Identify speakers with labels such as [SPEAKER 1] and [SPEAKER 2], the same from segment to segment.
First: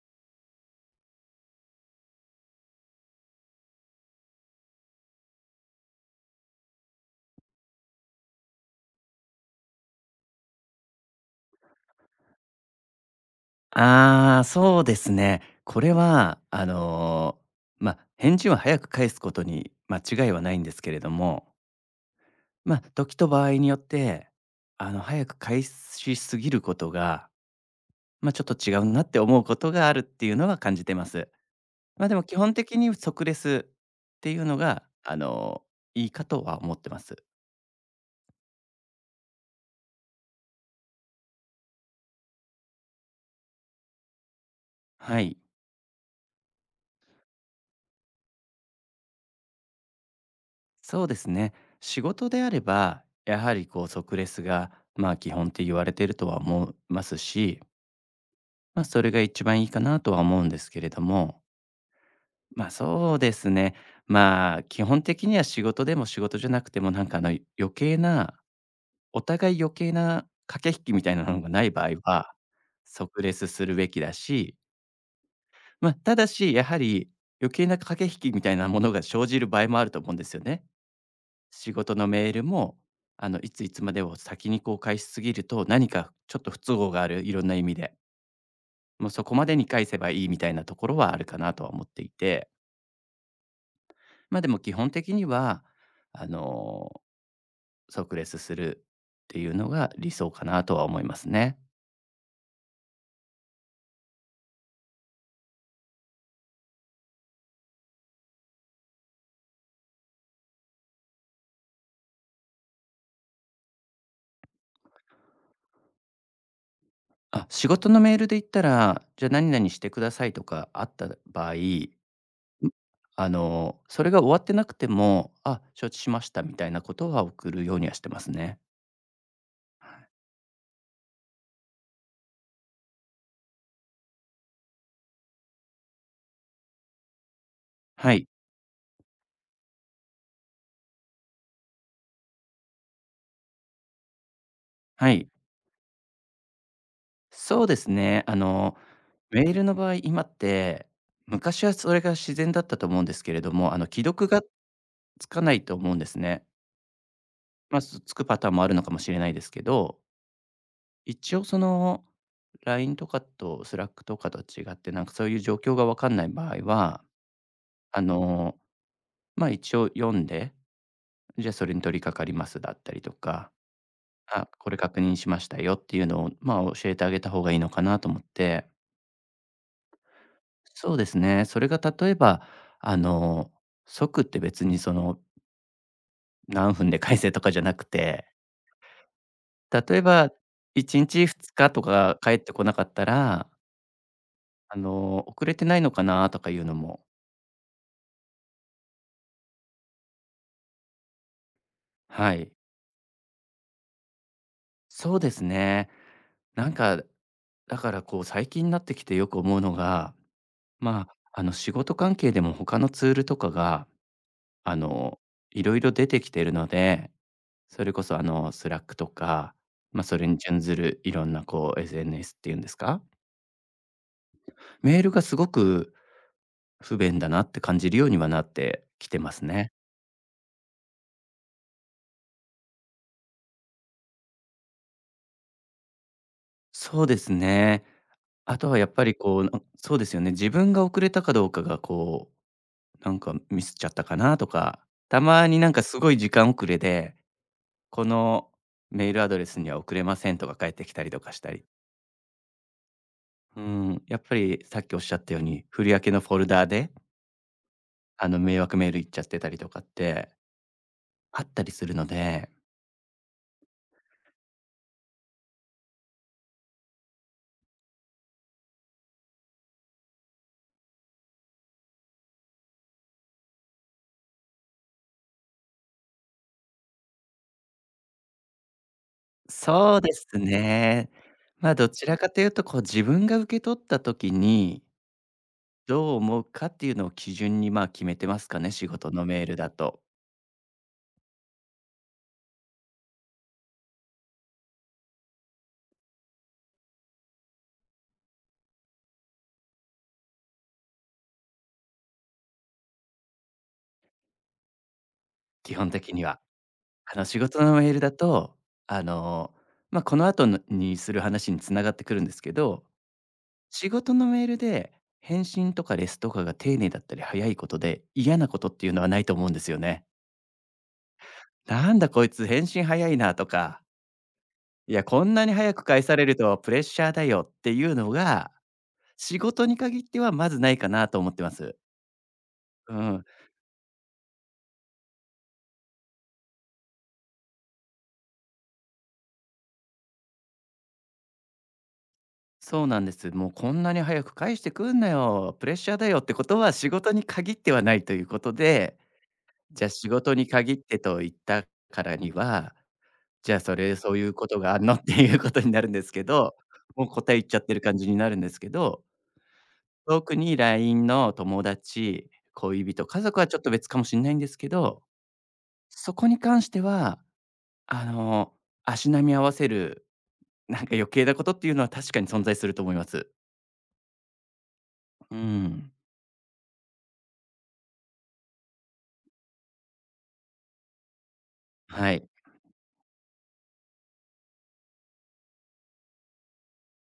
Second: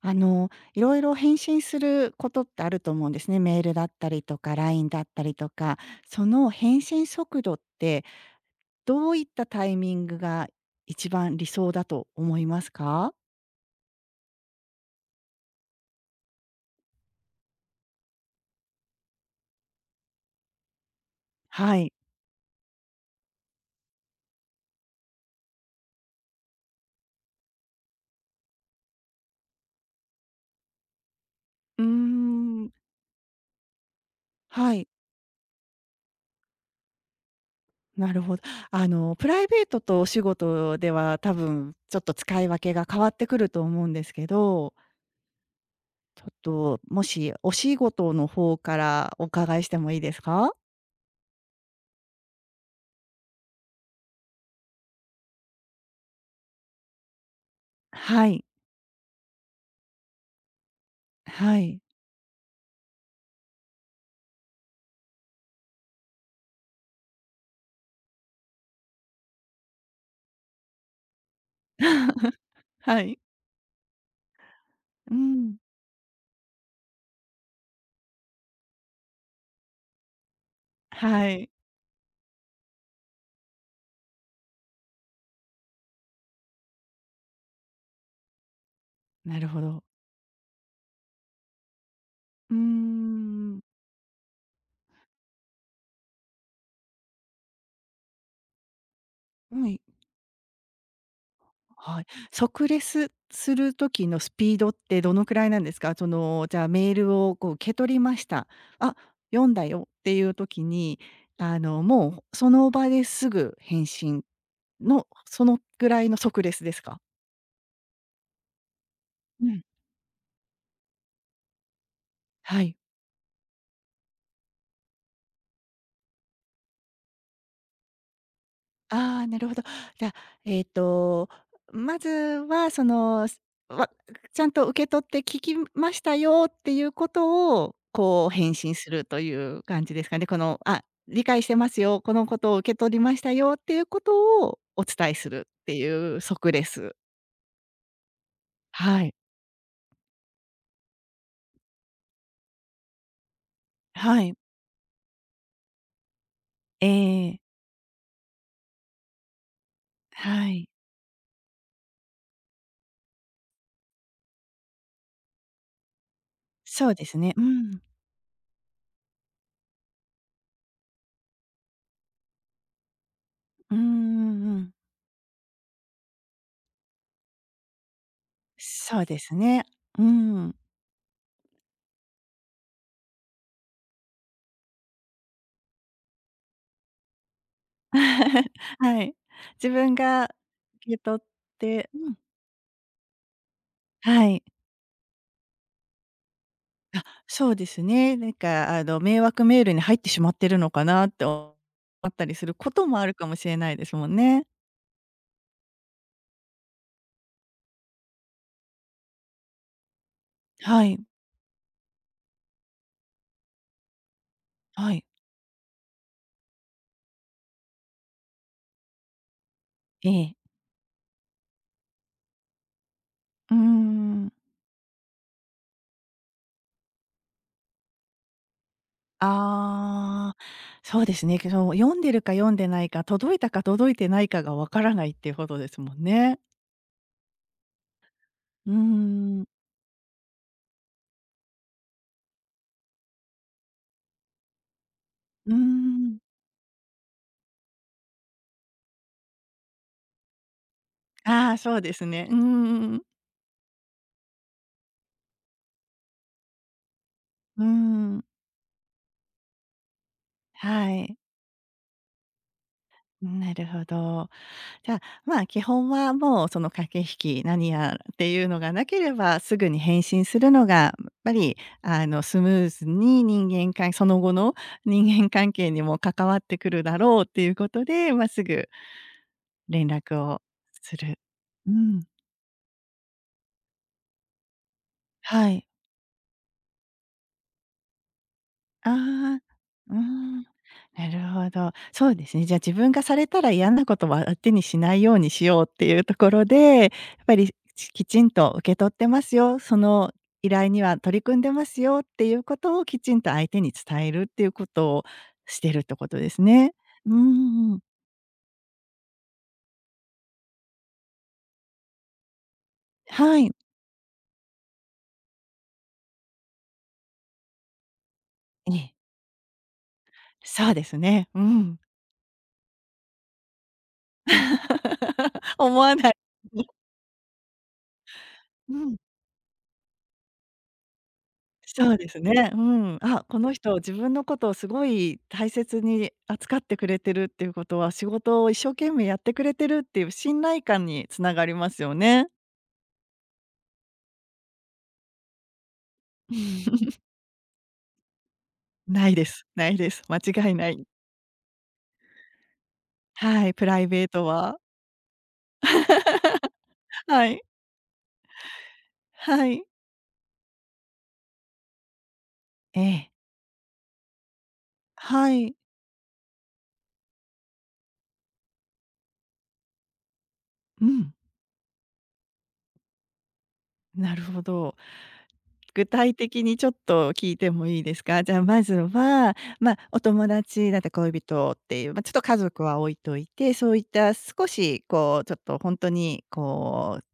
[SPEAKER 1] いろいろ返信することってあると思うんですね。メールだったりとか、LINE だったりとか。その返信速度って、どういったタイミングが一番理想だと思いますか？
[SPEAKER 2] ああ、そうですね。これは、返事は早く返すことに間違いはないんですけれども、
[SPEAKER 1] はい。
[SPEAKER 2] 時と場合によって、早く返しすぎることが、ちょっと違うなって思うことがあるっていうのは感じてます。
[SPEAKER 1] うー
[SPEAKER 2] でも基本
[SPEAKER 1] ん。
[SPEAKER 2] 的に即レスっていうの
[SPEAKER 1] は
[SPEAKER 2] が、
[SPEAKER 1] い、
[SPEAKER 2] いいかとは思ってます。
[SPEAKER 1] なるほど。プライベートとお仕事では、多分ちょっと使い分けが変わってくると思うんですけど、
[SPEAKER 2] はい。
[SPEAKER 1] ちょっと、もしお仕事の方からお伺いしてもいいですか？
[SPEAKER 2] そうですね。仕事であれば、やはりこう即レスが、基本って言われてるとは思いますし
[SPEAKER 1] はい、
[SPEAKER 2] それが一番いいかなとは思うんですけれども、
[SPEAKER 1] はい。
[SPEAKER 2] ま、そうですね、基本的には仕事でも仕事じゃなくても、余計なお互い余計な駆け引きみたいなのがない場合は、
[SPEAKER 1] はい。
[SPEAKER 2] 即 レスするべきだし、
[SPEAKER 1] うん、
[SPEAKER 2] ただし、やはり余計な駆け引きみたいなものが生じる場合もあると思うんですよね。
[SPEAKER 1] はい、
[SPEAKER 2] 仕事のメールも、いついつまでを先にこう返しすぎると、何かちょっと不都合がある、いろんな意味で。もうそこ
[SPEAKER 1] な
[SPEAKER 2] ま
[SPEAKER 1] る
[SPEAKER 2] で
[SPEAKER 1] ほ
[SPEAKER 2] に
[SPEAKER 1] ど。
[SPEAKER 2] 返せばいいみたいなところはあるかなとは思っていて、
[SPEAKER 1] うーん。
[SPEAKER 2] でも基本的には、あの、即レスするっていう
[SPEAKER 1] は
[SPEAKER 2] の
[SPEAKER 1] い。
[SPEAKER 2] が理想かなとは思いますね。
[SPEAKER 1] はい。即レスする時のスピードってどのくらいなんですか？その、じゃあ、メールをこう受け取りました。あ、読んだよっていう時に、もうその場ですぐ返信の、そのぐらいの即レスですか？
[SPEAKER 2] あ、仕事のメールで言ったら、じゃあ
[SPEAKER 1] う
[SPEAKER 2] 何
[SPEAKER 1] ん、
[SPEAKER 2] 々してくださいとかあった場合、
[SPEAKER 1] はい。
[SPEAKER 2] それが終わってなくても、あ、承知しましたみたいなことは送るようにはしてますね。
[SPEAKER 1] ああ、なるほど。じゃあ、えっと、まずはわちゃんと受け取って聞きましたよっていうことを、
[SPEAKER 2] は
[SPEAKER 1] こ
[SPEAKER 2] い。
[SPEAKER 1] う返信するという感じですかね。あ、理解してますよ、このことを受け取りましたよっていうことをお伝
[SPEAKER 2] は
[SPEAKER 1] えす
[SPEAKER 2] い。
[SPEAKER 1] るっていう即レス。
[SPEAKER 2] そうですね。
[SPEAKER 1] はい。
[SPEAKER 2] メールの場合、今って、昔はそれが自然だったと思うんですけれども、既
[SPEAKER 1] は
[SPEAKER 2] 読
[SPEAKER 1] い。
[SPEAKER 2] がつかないと思うんですね。
[SPEAKER 1] ええ。
[SPEAKER 2] まあ、つつくパターンもあるのかもしれないですけど、
[SPEAKER 1] はい。
[SPEAKER 2] 一応その、LINE とかと Slack とかと違って、なんかそういう状況がわかんない場合
[SPEAKER 1] そう
[SPEAKER 2] は、
[SPEAKER 1] ですね。うん。
[SPEAKER 2] あの、一応読んで、じゃ、それに取り掛かりますだったりとか、
[SPEAKER 1] うんう
[SPEAKER 2] あ、
[SPEAKER 1] んう
[SPEAKER 2] こ
[SPEAKER 1] ん。
[SPEAKER 2] れ確認しましたよっていうのを、教えてあげた方がいいのかなと思って。
[SPEAKER 1] そうですね。うん。
[SPEAKER 2] そうですね。それが例えば、あの、即って別にその、何分で返せとかじゃなくて、
[SPEAKER 1] はい。自分
[SPEAKER 2] 例え
[SPEAKER 1] が
[SPEAKER 2] ば
[SPEAKER 1] 受け
[SPEAKER 2] 1
[SPEAKER 1] 取っ
[SPEAKER 2] 日2日と
[SPEAKER 1] て、うん。
[SPEAKER 2] か帰ってこなかったら、
[SPEAKER 1] はい。
[SPEAKER 2] 遅れてないのかなとかいうのも
[SPEAKER 1] そうですね、なんか迷惑メールに入ってしまってるのかなって思った
[SPEAKER 2] は
[SPEAKER 1] りす
[SPEAKER 2] い。
[SPEAKER 1] ることもあるかもしれないですもんね。
[SPEAKER 2] そうですね。なんか、だからこう最近になってきてよく思うのが、
[SPEAKER 1] はい、
[SPEAKER 2] まあ、あの仕事関係でも他のツールとかが、あ
[SPEAKER 1] はい。
[SPEAKER 2] の、いろいろ出てきてるのでそれこそ、スラックとか、まあ、
[SPEAKER 1] え
[SPEAKER 2] それ
[SPEAKER 1] え。
[SPEAKER 2] に準ずるいろんな、こう、SNS っていうんですか？
[SPEAKER 1] うーん。
[SPEAKER 2] メールがすごく不便だなって感じるようにはなってきてますね。
[SPEAKER 1] ああ、そうですね。けど、読んでるか読んでないか、届いたか届いてないかがわからないっていうことですもんね。
[SPEAKER 2] そうですね。あと
[SPEAKER 1] うー
[SPEAKER 2] はやっぱり、こ
[SPEAKER 1] ん。
[SPEAKER 2] う、そうですよね、自分が遅れたかどうかが、こう、なんかミスっちゃったかなとか、たま
[SPEAKER 1] うー
[SPEAKER 2] になんかすごい
[SPEAKER 1] ん。
[SPEAKER 2] 時間遅れで、このメールアドレスには送れませんとか返ってきたりとかし
[SPEAKER 1] あ
[SPEAKER 2] た
[SPEAKER 1] あ、
[SPEAKER 2] り。
[SPEAKER 1] そうですね。うーん。
[SPEAKER 2] うん、やっぱりさっきおっしゃったように、振り分けのフォルダーで
[SPEAKER 1] うーん。
[SPEAKER 2] 迷惑メール行っちゃってたりとかって
[SPEAKER 1] はい。
[SPEAKER 2] あったりするので、
[SPEAKER 1] なるほど。じゃあ、まあ、基本はもうその駆け引き、何やっていうのがなければ、すぐに返信するのが、やっぱり、スムーズに人間関その後の人間関係にも関わってくるだろうっていうことで、まあ、すぐ連
[SPEAKER 2] そうで
[SPEAKER 1] 絡
[SPEAKER 2] す
[SPEAKER 1] をす
[SPEAKER 2] ね。
[SPEAKER 1] る。う
[SPEAKER 2] まあ、ど
[SPEAKER 1] ん。
[SPEAKER 2] ちらかというと、こう、自分が受け取った時に、
[SPEAKER 1] はい。
[SPEAKER 2] どう思うかっていうのを基準に、まあ、決めてますかね、仕事の
[SPEAKER 1] ああ、
[SPEAKER 2] メールだ
[SPEAKER 1] う
[SPEAKER 2] と、
[SPEAKER 1] ん。なるほど。そうですね。じゃあ自分がされたら嫌なことは相手にしないようにしようっていうところで、やっぱりきちんと受け取ってますよ、その依頼には取り組んでますよっていうことをきちんと相手に伝えるっていうことをして
[SPEAKER 2] 基
[SPEAKER 1] るっ
[SPEAKER 2] 本
[SPEAKER 1] てこ
[SPEAKER 2] 的
[SPEAKER 1] と
[SPEAKER 2] に
[SPEAKER 1] で
[SPEAKER 2] は。
[SPEAKER 1] すね。う
[SPEAKER 2] 仕事の
[SPEAKER 1] ん、
[SPEAKER 2] メールだと、あの、この後のにする話に繋がってくるんですけど、
[SPEAKER 1] はい。
[SPEAKER 2] 仕事のメールで返信とかレスとかが丁寧だったり早いことで、嫌なことっ
[SPEAKER 1] え
[SPEAKER 2] ていう
[SPEAKER 1] え。
[SPEAKER 2] のはないと思うんですよね。
[SPEAKER 1] そうですね。うん。
[SPEAKER 2] なんだこいつ返信早いなとかいや、こんなに 早
[SPEAKER 1] 思
[SPEAKER 2] く
[SPEAKER 1] わ
[SPEAKER 2] 返
[SPEAKER 1] な
[SPEAKER 2] さ
[SPEAKER 1] い。
[SPEAKER 2] れるとプレッ シャーだよっていうのが、
[SPEAKER 1] うん。
[SPEAKER 2] 仕事に限ってはまずないかなと思ってます。
[SPEAKER 1] そうですね。う
[SPEAKER 2] う
[SPEAKER 1] ん。あ、
[SPEAKER 2] ん、
[SPEAKER 1] この人、自分のことをすごい大切に扱ってくれてるっていうことは、仕事を一生懸命やってくれてるっていう信頼感につながりますよね。
[SPEAKER 2] そうなんです。もうこんなに早く返してくんなよ、プレッシャーだよってことは仕 事に限ってはないということで、
[SPEAKER 1] ないです。ない
[SPEAKER 2] じゃあ
[SPEAKER 1] です。
[SPEAKER 2] 仕
[SPEAKER 1] 間
[SPEAKER 2] 事に
[SPEAKER 1] 違いな
[SPEAKER 2] 限っ
[SPEAKER 1] い。
[SPEAKER 2] てと言ったからには、
[SPEAKER 1] は
[SPEAKER 2] じ
[SPEAKER 1] い、
[SPEAKER 2] ゃあ
[SPEAKER 1] プライベー
[SPEAKER 2] そうい
[SPEAKER 1] ト
[SPEAKER 2] うこ
[SPEAKER 1] は。
[SPEAKER 2] とがあんのっていうことになるんですけど、もう
[SPEAKER 1] は
[SPEAKER 2] 答え
[SPEAKER 1] い。
[SPEAKER 2] 言っちゃってる感じになるんですけど、
[SPEAKER 1] はい。
[SPEAKER 2] 特に LINE の友達、
[SPEAKER 1] え
[SPEAKER 2] 恋人、
[SPEAKER 1] え。
[SPEAKER 2] 家族はちょっと別かもしれないんですけど、
[SPEAKER 1] はい。
[SPEAKER 2] そこに関してはあの、足並み合わせる、な
[SPEAKER 1] う
[SPEAKER 2] んか余
[SPEAKER 1] ん。
[SPEAKER 2] 計なことっていうのは確かに存在すると思います。
[SPEAKER 1] なるほど。
[SPEAKER 2] う
[SPEAKER 1] 具
[SPEAKER 2] ん。
[SPEAKER 1] 体的にちょっと聞いてもいいですか？じゃあ、まずは、まあ、お友達だったり恋人っていう、まあ、ちょっ
[SPEAKER 2] は
[SPEAKER 1] と
[SPEAKER 2] い。
[SPEAKER 1] 家族は置いといて、そういった少しこう、ちょっと本当にこう、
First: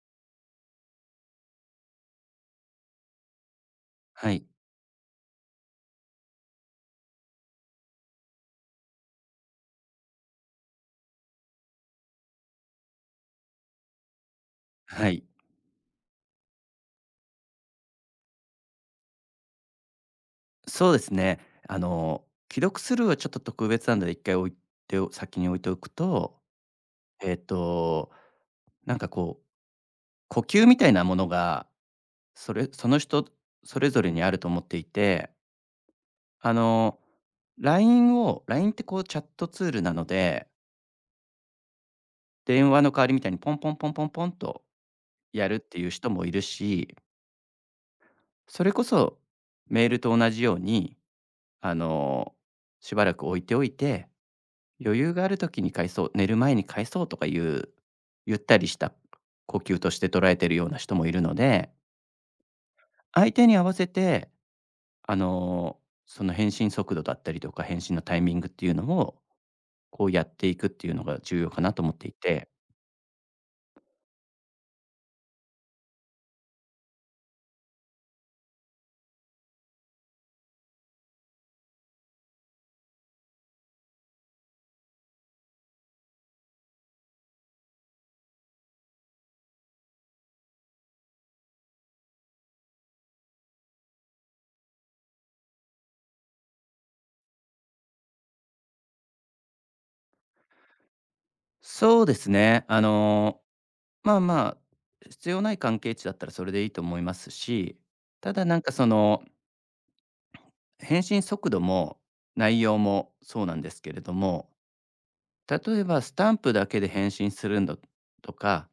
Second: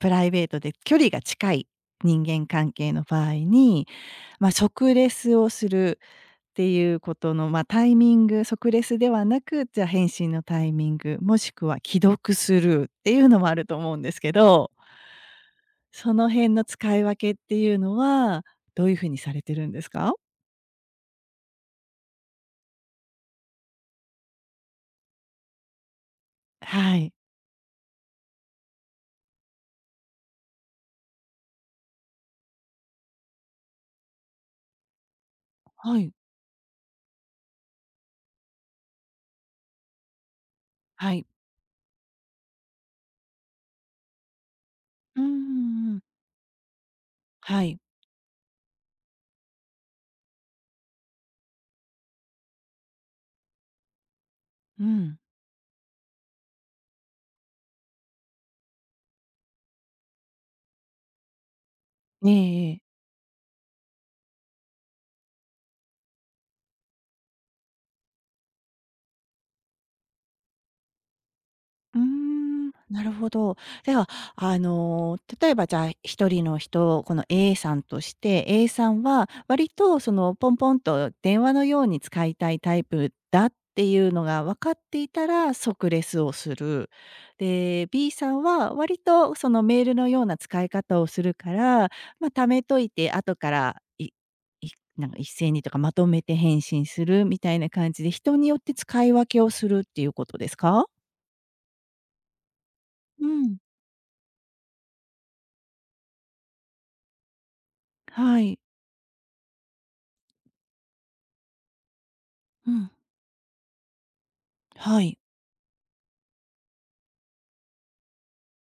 [SPEAKER 1] プライベートで距離が近い人間関係の場合に、
[SPEAKER 2] はい。
[SPEAKER 1] まあ、即レスをするっていうことの、まあ、タイミング、即レスではなく、じゃあ、返信のタイミング、もしくは既読スルーっていうのもあると思うんですけど、
[SPEAKER 2] はい。
[SPEAKER 1] その辺の使い分けっていうのは、どういう風にされてるんですか？
[SPEAKER 2] そうですね。あの、既読スルーはちょっと特別なので、一回置いてお先に置いておくと、
[SPEAKER 1] はい。
[SPEAKER 2] えっと、なんかこう、呼吸みたいなものが、その人それぞれにあると思っていて、
[SPEAKER 1] はい。
[SPEAKER 2] あの、LINE をラインってこうチャットツールなので、
[SPEAKER 1] はい。
[SPEAKER 2] 電話の代わりみたいにポンポンポンポンポンと
[SPEAKER 1] うんう
[SPEAKER 2] やるってい
[SPEAKER 1] んう
[SPEAKER 2] う
[SPEAKER 1] ん。
[SPEAKER 2] 人もいるし
[SPEAKER 1] はい。
[SPEAKER 2] それこそ、メールと同じように、あの、しばらく置いておいて、
[SPEAKER 1] う
[SPEAKER 2] 余裕
[SPEAKER 1] ん。
[SPEAKER 2] がある時に返そう、寝る前に返そうとかいう、ゆったりした呼吸として捉えてるような人もいるので、
[SPEAKER 1] ええええ。
[SPEAKER 2] 相手に合わせて、あの、その返信速度だったりとか、返信のタイミングっていうのを、こうやっていくっていうのが重要かなと思っ
[SPEAKER 1] うー
[SPEAKER 2] ていて。
[SPEAKER 1] ん、なるほど。では、例えばじゃあ、一人の人、この A さんとして、A さんは割とその、ポンポンと電話のように使いたいタイプだっていうのが分かっていたら、即レスをする。で、B さんは割とそのメールのような使い方をするから、まあ、貯めといて後から、なんか一斉にとかまとめて返信するみたいな感じで、人によって使い分けをするっていうことですか？
[SPEAKER 2] そうですね、
[SPEAKER 1] うん。
[SPEAKER 2] まあまあ、必要ない関係値だったらそれでいいと思いますし、た
[SPEAKER 1] は
[SPEAKER 2] だな
[SPEAKER 1] い。
[SPEAKER 2] んかその返信速度も内
[SPEAKER 1] う
[SPEAKER 2] 容
[SPEAKER 1] ん。
[SPEAKER 2] もそうなんですけれども、
[SPEAKER 1] はい。
[SPEAKER 2] 例えばスタンプだけで返信するんだとか、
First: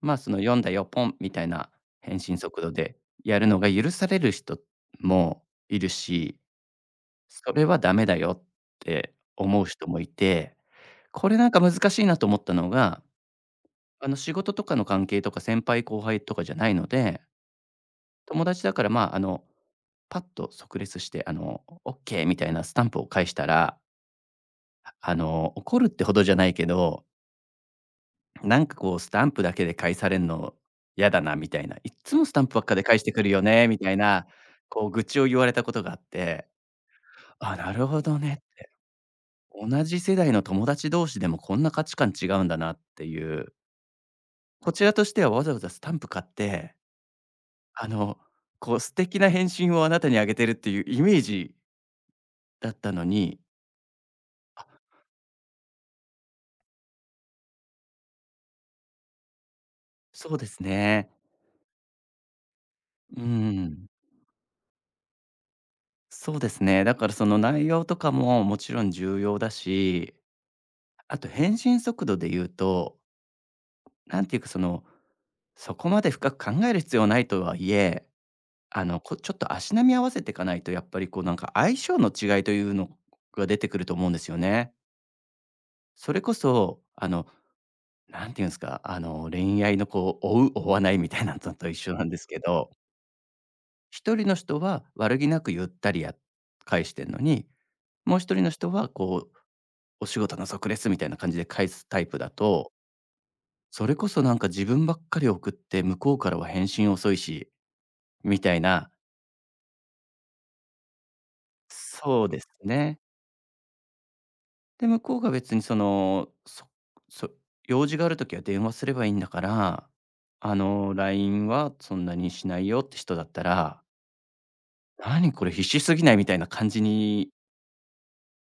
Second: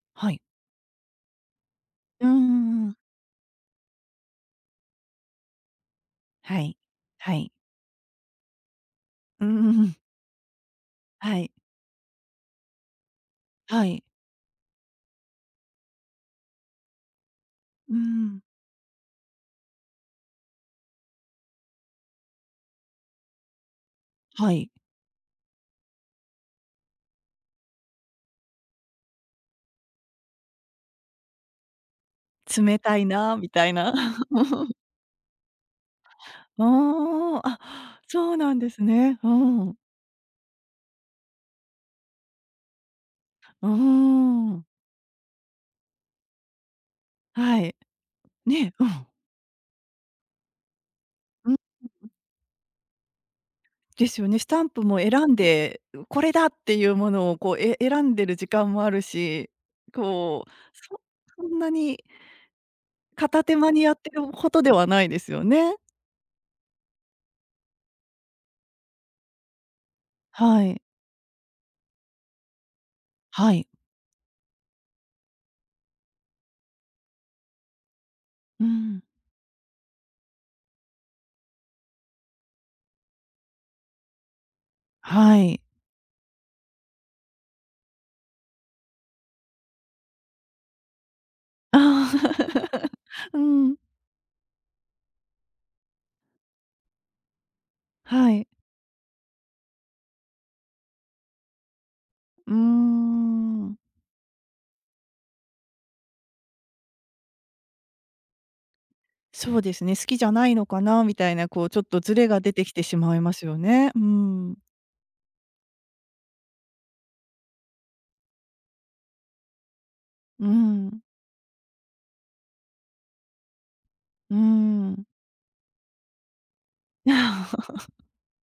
[SPEAKER 2] ま、
[SPEAKER 1] は
[SPEAKER 2] その
[SPEAKER 1] い。
[SPEAKER 2] 「読んだよ、ポン」みたいな返
[SPEAKER 1] うんう
[SPEAKER 2] 信速度
[SPEAKER 1] んうん。
[SPEAKER 2] でやるのが許される人もいるし、
[SPEAKER 1] はい。は
[SPEAKER 2] そ
[SPEAKER 1] い。
[SPEAKER 2] れはダメだよって
[SPEAKER 1] うん
[SPEAKER 2] 思う
[SPEAKER 1] うんう
[SPEAKER 2] 人
[SPEAKER 1] ん。
[SPEAKER 2] もいて、これ
[SPEAKER 1] は
[SPEAKER 2] なん
[SPEAKER 1] い。
[SPEAKER 2] か難しいなと思ったのが、
[SPEAKER 1] はい。
[SPEAKER 2] 仕事とかの関係とか先輩後輩とかじゃないので、
[SPEAKER 1] うん。
[SPEAKER 2] 友達だから、パッと即列して、オッケーみたいなスタンプを返したら
[SPEAKER 1] はい。
[SPEAKER 2] 怒るってほどじゃないけど、なんかこうスタンプだけで返されるの嫌だなみたいな、いっつもスタンプばっか
[SPEAKER 1] 冷
[SPEAKER 2] で
[SPEAKER 1] た
[SPEAKER 2] 返し
[SPEAKER 1] い
[SPEAKER 2] てくる
[SPEAKER 1] な
[SPEAKER 2] よ
[SPEAKER 1] みた
[SPEAKER 2] ね
[SPEAKER 1] い
[SPEAKER 2] みた
[SPEAKER 1] な。
[SPEAKER 2] いな、こう愚痴を言われたことがあって、
[SPEAKER 1] うん、ああ、
[SPEAKER 2] あ、なる
[SPEAKER 1] あ、
[SPEAKER 2] ほど
[SPEAKER 1] そう
[SPEAKER 2] ね。
[SPEAKER 1] なんですね。うん。
[SPEAKER 2] 同じ世代の友達同士でもこんな価値観違うんだなっていう。
[SPEAKER 1] うー
[SPEAKER 2] こ
[SPEAKER 1] ん。
[SPEAKER 2] ちらとしてはわざわざスタンプ買って、
[SPEAKER 1] はい。
[SPEAKER 2] あの、
[SPEAKER 1] ね、
[SPEAKER 2] こう
[SPEAKER 1] う
[SPEAKER 2] 素
[SPEAKER 1] ん。
[SPEAKER 2] 敵な返信をあなたにあげてるっていうイメー
[SPEAKER 1] う
[SPEAKER 2] ジ
[SPEAKER 1] ん、
[SPEAKER 2] だったのに、
[SPEAKER 1] ですよね。スタン
[SPEAKER 2] あ、
[SPEAKER 1] プも選んで、これだっていうものをこう、選んでる時間もあるし、
[SPEAKER 2] そう
[SPEAKER 1] こ
[SPEAKER 2] で
[SPEAKER 1] う、
[SPEAKER 2] す
[SPEAKER 1] そ
[SPEAKER 2] ね。
[SPEAKER 1] そんなに
[SPEAKER 2] うー
[SPEAKER 1] 片手間に
[SPEAKER 2] ん。
[SPEAKER 1] やってるほどではないですよね。
[SPEAKER 2] そうですね。だからその内容とかももちろん重要だし、
[SPEAKER 1] はい。
[SPEAKER 2] あと返信速度で言うと、
[SPEAKER 1] はい。
[SPEAKER 2] なんていうかその、そこまで深く考える必要ないとはいえ、
[SPEAKER 1] うん、
[SPEAKER 2] ちょっと足並み合わせていかないと、やっぱりこうなんか相性の違いというのが出てくると思うんですよね。
[SPEAKER 1] はい。
[SPEAKER 2] それこそ、なんていうんですか、恋愛のこう、追う、追わないみたいなのと 一緒なんですけど、
[SPEAKER 1] ああ うん、
[SPEAKER 2] 一人の人は悪気なくゆったりや返してんのに、もう
[SPEAKER 1] は
[SPEAKER 2] 一人
[SPEAKER 1] い。
[SPEAKER 2] の人はこうお仕事の即レスすみたいな感じで返すタイプだ
[SPEAKER 1] うー
[SPEAKER 2] と、
[SPEAKER 1] ん、
[SPEAKER 2] それこそなんか自分ばっかり送って向こうからは返信遅いし、みたいな
[SPEAKER 1] そうですね、好きじゃないのかなみたいな、こう、ちょっとズ
[SPEAKER 2] そ
[SPEAKER 1] レ
[SPEAKER 2] う
[SPEAKER 1] が
[SPEAKER 2] です
[SPEAKER 1] 出てきてし
[SPEAKER 2] ね。
[SPEAKER 1] まいますよね。うん、
[SPEAKER 2] で、向こうが別にその、そ用事がある時は電話すればいいんだから、
[SPEAKER 1] うん、
[SPEAKER 2] LINE はそんなにしないよって人だったら、
[SPEAKER 1] うん。
[SPEAKER 2] 何これ必死すぎないみたいな感じ に、
[SPEAKER 1] あ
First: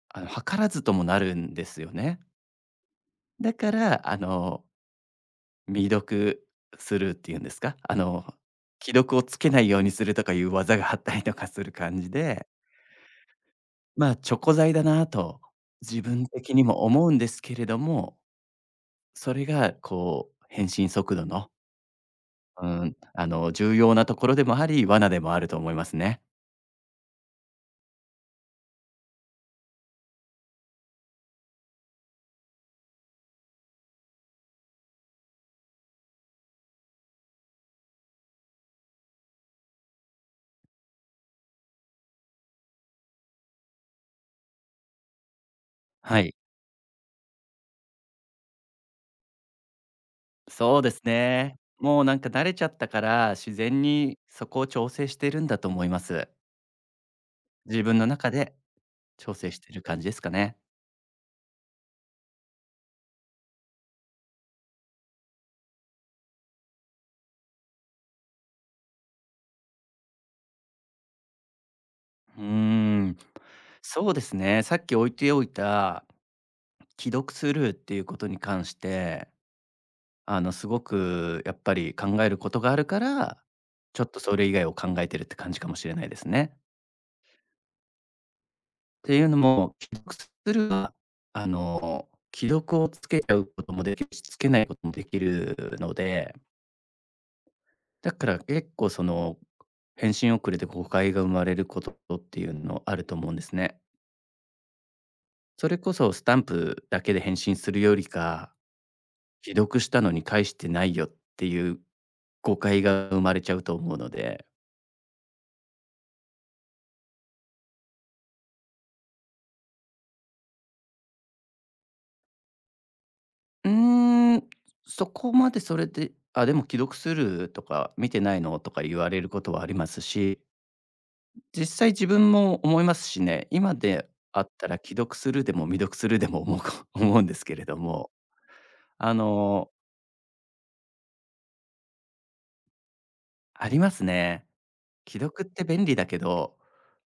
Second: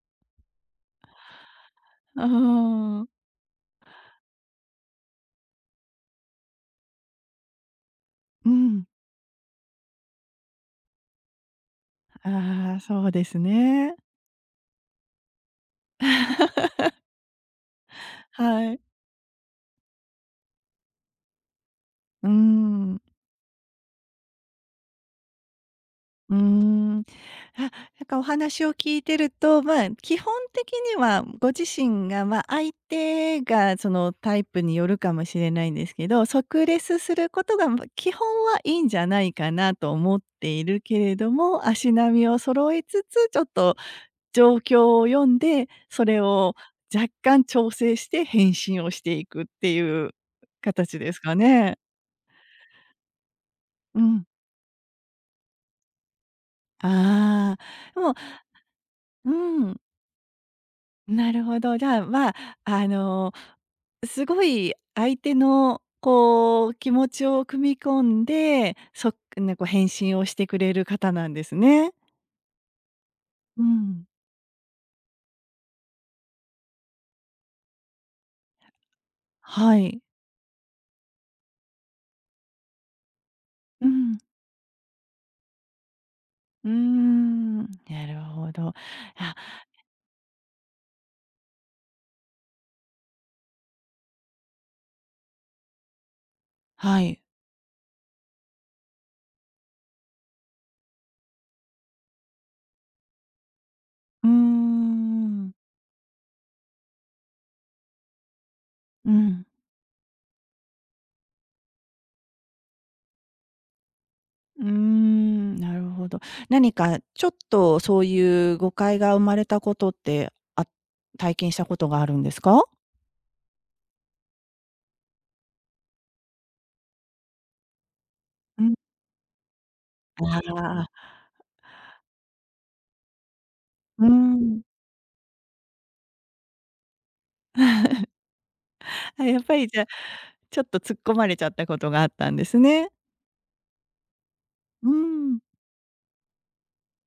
[SPEAKER 2] 図らずともなるんですよね。
[SPEAKER 1] あ、
[SPEAKER 2] だから、未読するっていうんですか？
[SPEAKER 1] うん、
[SPEAKER 2] 既読をつけないようにするとかいう技があったりとかする感じで、
[SPEAKER 1] ああ、そうですね。
[SPEAKER 2] まあ、チョコ材だなと自分的にも思うんですけれども、
[SPEAKER 1] はい。
[SPEAKER 2] それがこう返信速度の、
[SPEAKER 1] うん。
[SPEAKER 2] 重要なところでもあり、罠でもあると思いますね。
[SPEAKER 1] うーん。あ、なんかお話を聞いてると、まあ、基本的にはご自身が、まあ、相手がそのタイプによるかもしれないんですけど、即レスすることが、ま、基本はいいんじゃないかなと思っているけれども、足並みを揃えつつ、ちょっと状況を読んで、そ
[SPEAKER 2] は
[SPEAKER 1] れ
[SPEAKER 2] い、
[SPEAKER 1] を若干調整して返信をしていくっていう
[SPEAKER 2] そうで
[SPEAKER 1] 形
[SPEAKER 2] す
[SPEAKER 1] ですか
[SPEAKER 2] ね。
[SPEAKER 1] ね。
[SPEAKER 2] もうなんか慣れちゃったから、自然
[SPEAKER 1] う
[SPEAKER 2] に
[SPEAKER 1] ん。
[SPEAKER 2] そこを調整してるんだと思います。
[SPEAKER 1] あ
[SPEAKER 2] 自
[SPEAKER 1] あ、
[SPEAKER 2] 分
[SPEAKER 1] で
[SPEAKER 2] の
[SPEAKER 1] も、
[SPEAKER 2] 中で
[SPEAKER 1] う
[SPEAKER 2] 調整して
[SPEAKER 1] ん。
[SPEAKER 2] る感じですかね。
[SPEAKER 1] なるほど。じゃあ、まあ、あの、すごい相手のこう気持ちを汲み込んで、そっね、こう返信をしてくれる方なんですね。
[SPEAKER 2] うーん、
[SPEAKER 1] うん。
[SPEAKER 2] そうですね。さっき置いておいた既読スルーっていうことに関して、
[SPEAKER 1] はい。
[SPEAKER 2] すごくやっぱり考えることがあるから、
[SPEAKER 1] う
[SPEAKER 2] ちょっ
[SPEAKER 1] ん。
[SPEAKER 2] とそれ以外を考えてるって感じかもしれないですね。
[SPEAKER 1] うーん、なるほど。
[SPEAKER 2] っていう
[SPEAKER 1] あ、
[SPEAKER 2] のも、既読スルーは、あの、既読をつけちゃうこともできるし、つけないこともできるので、
[SPEAKER 1] はい。
[SPEAKER 2] だから結構その、返信遅れで誤解が生まれることっていうのあると思うんですね。
[SPEAKER 1] うーん。
[SPEAKER 2] それこそスタンプだけで返信するよりか、
[SPEAKER 1] うん。
[SPEAKER 2] 既読したのに返してないよっていう誤解が生まれちゃうと思うので、
[SPEAKER 1] うーん、なるほど。何かちょっとそういう誤解が生まれたことって、あ、体験したことがあるんですか？
[SPEAKER 2] うーん、そこまでそれで、あ、でも既読するとか見てないの
[SPEAKER 1] う
[SPEAKER 2] と
[SPEAKER 1] ん。
[SPEAKER 2] か言われることはありますし、
[SPEAKER 1] ああ、
[SPEAKER 2] 実際自分も思いますしね、今
[SPEAKER 1] う
[SPEAKER 2] であっ
[SPEAKER 1] ん。
[SPEAKER 2] たら既読するでも未読するでも思うか 思うんですけれども、あ
[SPEAKER 1] あ、やっぱり
[SPEAKER 2] の、
[SPEAKER 1] じゃあ、ちょっと突っ込まれちゃったことがあったんですね。
[SPEAKER 2] ありますね。
[SPEAKER 1] う
[SPEAKER 2] 既
[SPEAKER 1] ん。
[SPEAKER 2] 読って便利だけど、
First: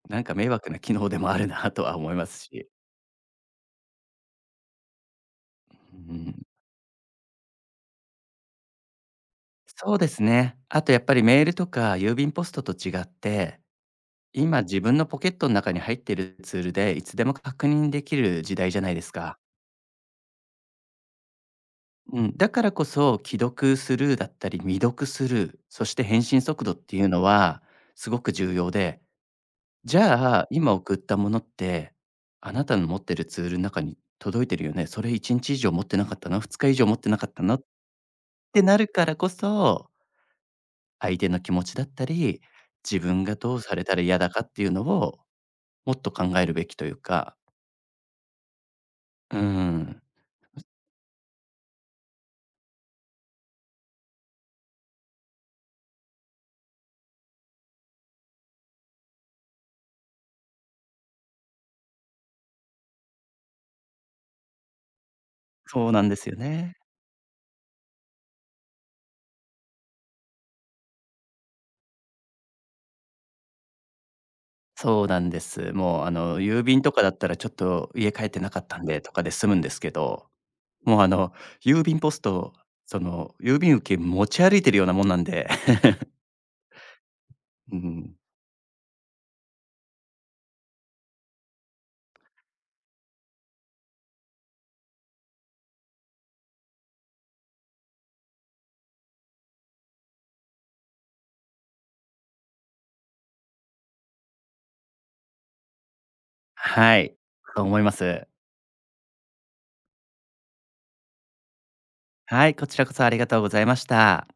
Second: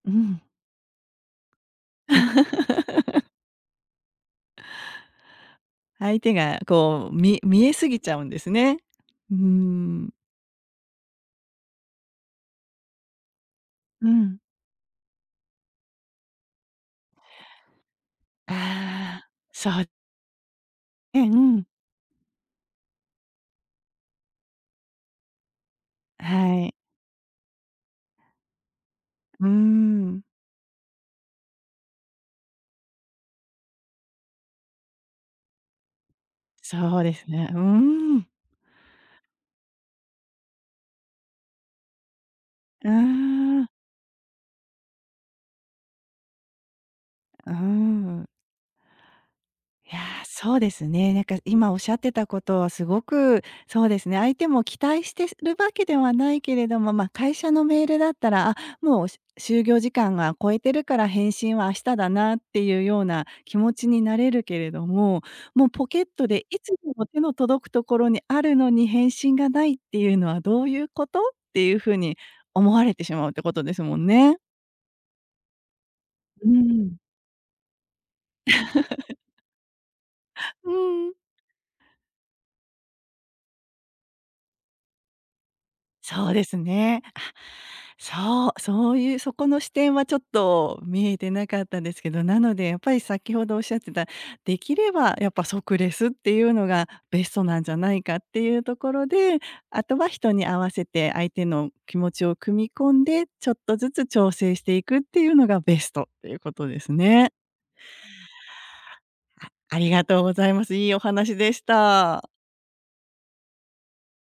[SPEAKER 1] う
[SPEAKER 2] なんか
[SPEAKER 1] ん。
[SPEAKER 2] 迷惑な機能でもあるなとは思いますし。う
[SPEAKER 1] 相手
[SPEAKER 2] ん、
[SPEAKER 1] がこう、見えすぎちゃうんですね。うー
[SPEAKER 2] そうで
[SPEAKER 1] ん。
[SPEAKER 2] すね。あとやっぱりメールとか郵便ポストと違って、
[SPEAKER 1] うん。
[SPEAKER 2] 今自分のポケットの中に入ってるツールでいつでも確認できる時代じゃないです
[SPEAKER 1] ああ、
[SPEAKER 2] か。
[SPEAKER 1] そう。うん。
[SPEAKER 2] うん、だからこそ既読スルーだったり未読スルー、そして返信
[SPEAKER 1] は
[SPEAKER 2] 速度
[SPEAKER 1] い。
[SPEAKER 2] っていうのはすごく重要で、
[SPEAKER 1] う
[SPEAKER 2] じ
[SPEAKER 1] ん。
[SPEAKER 2] ゃあ今送ったものってあなたの持ってるツールの中に届いてるよね。それ1日以上持ってなかったな、2日以上持っ
[SPEAKER 1] そう
[SPEAKER 2] て
[SPEAKER 1] で
[SPEAKER 2] なか
[SPEAKER 1] す
[SPEAKER 2] った
[SPEAKER 1] ね。
[SPEAKER 2] な
[SPEAKER 1] う
[SPEAKER 2] っ
[SPEAKER 1] ん。
[SPEAKER 2] てなるからこそ相手の気持ちだったり、
[SPEAKER 1] うー
[SPEAKER 2] 自分がどう
[SPEAKER 1] ん、う
[SPEAKER 2] されたら嫌だかっていうのを、もっと考えるべきというか、
[SPEAKER 1] ん。
[SPEAKER 2] う
[SPEAKER 1] いやー、
[SPEAKER 2] ん、
[SPEAKER 1] そうですね。なんか今おっしゃってたことはすごく、そうですね、相手も期待してるわけではないけれども、まあ、会社のメールだったら、あ、もう就業時間が超えてるから返信は明日だなっていうような気持ちになれるけれども、もうポ
[SPEAKER 2] そう
[SPEAKER 1] ケ
[SPEAKER 2] な
[SPEAKER 1] ッ
[SPEAKER 2] んで
[SPEAKER 1] ト
[SPEAKER 2] すよ
[SPEAKER 1] でいつ
[SPEAKER 2] ね。
[SPEAKER 1] でも手の届くところにあるのに返信がないっていうのはどういうこと？っていうふうに思われてしまうってことですもんね。
[SPEAKER 2] そうなんです。もうあの、
[SPEAKER 1] う
[SPEAKER 2] 郵便と
[SPEAKER 1] ん。
[SPEAKER 2] かだったらちょっと家帰ってなかったんでとかで済むんですけど、
[SPEAKER 1] う
[SPEAKER 2] もうあ
[SPEAKER 1] ん、
[SPEAKER 2] の、郵便ポスト、その、郵便受け持ち歩いてるようなもんなんで。
[SPEAKER 1] そうですね。
[SPEAKER 2] うん。
[SPEAKER 1] そういうそこの視点はちょっと見えてなかったんですけど、なのでやっぱり先ほどおっしゃってた、できればやっぱ即レスっていうのがベストなんじゃないかっていうところで、あとは人に合わせて相手の気持ちを組み込んで、ちょっとずつ調整していくっていうのがベストっていうことです
[SPEAKER 2] はい、
[SPEAKER 1] ね。
[SPEAKER 2] そう思います。
[SPEAKER 1] ありがとうございます。いいお話でした。
[SPEAKER 2] はい、こちらこそありがとうございました。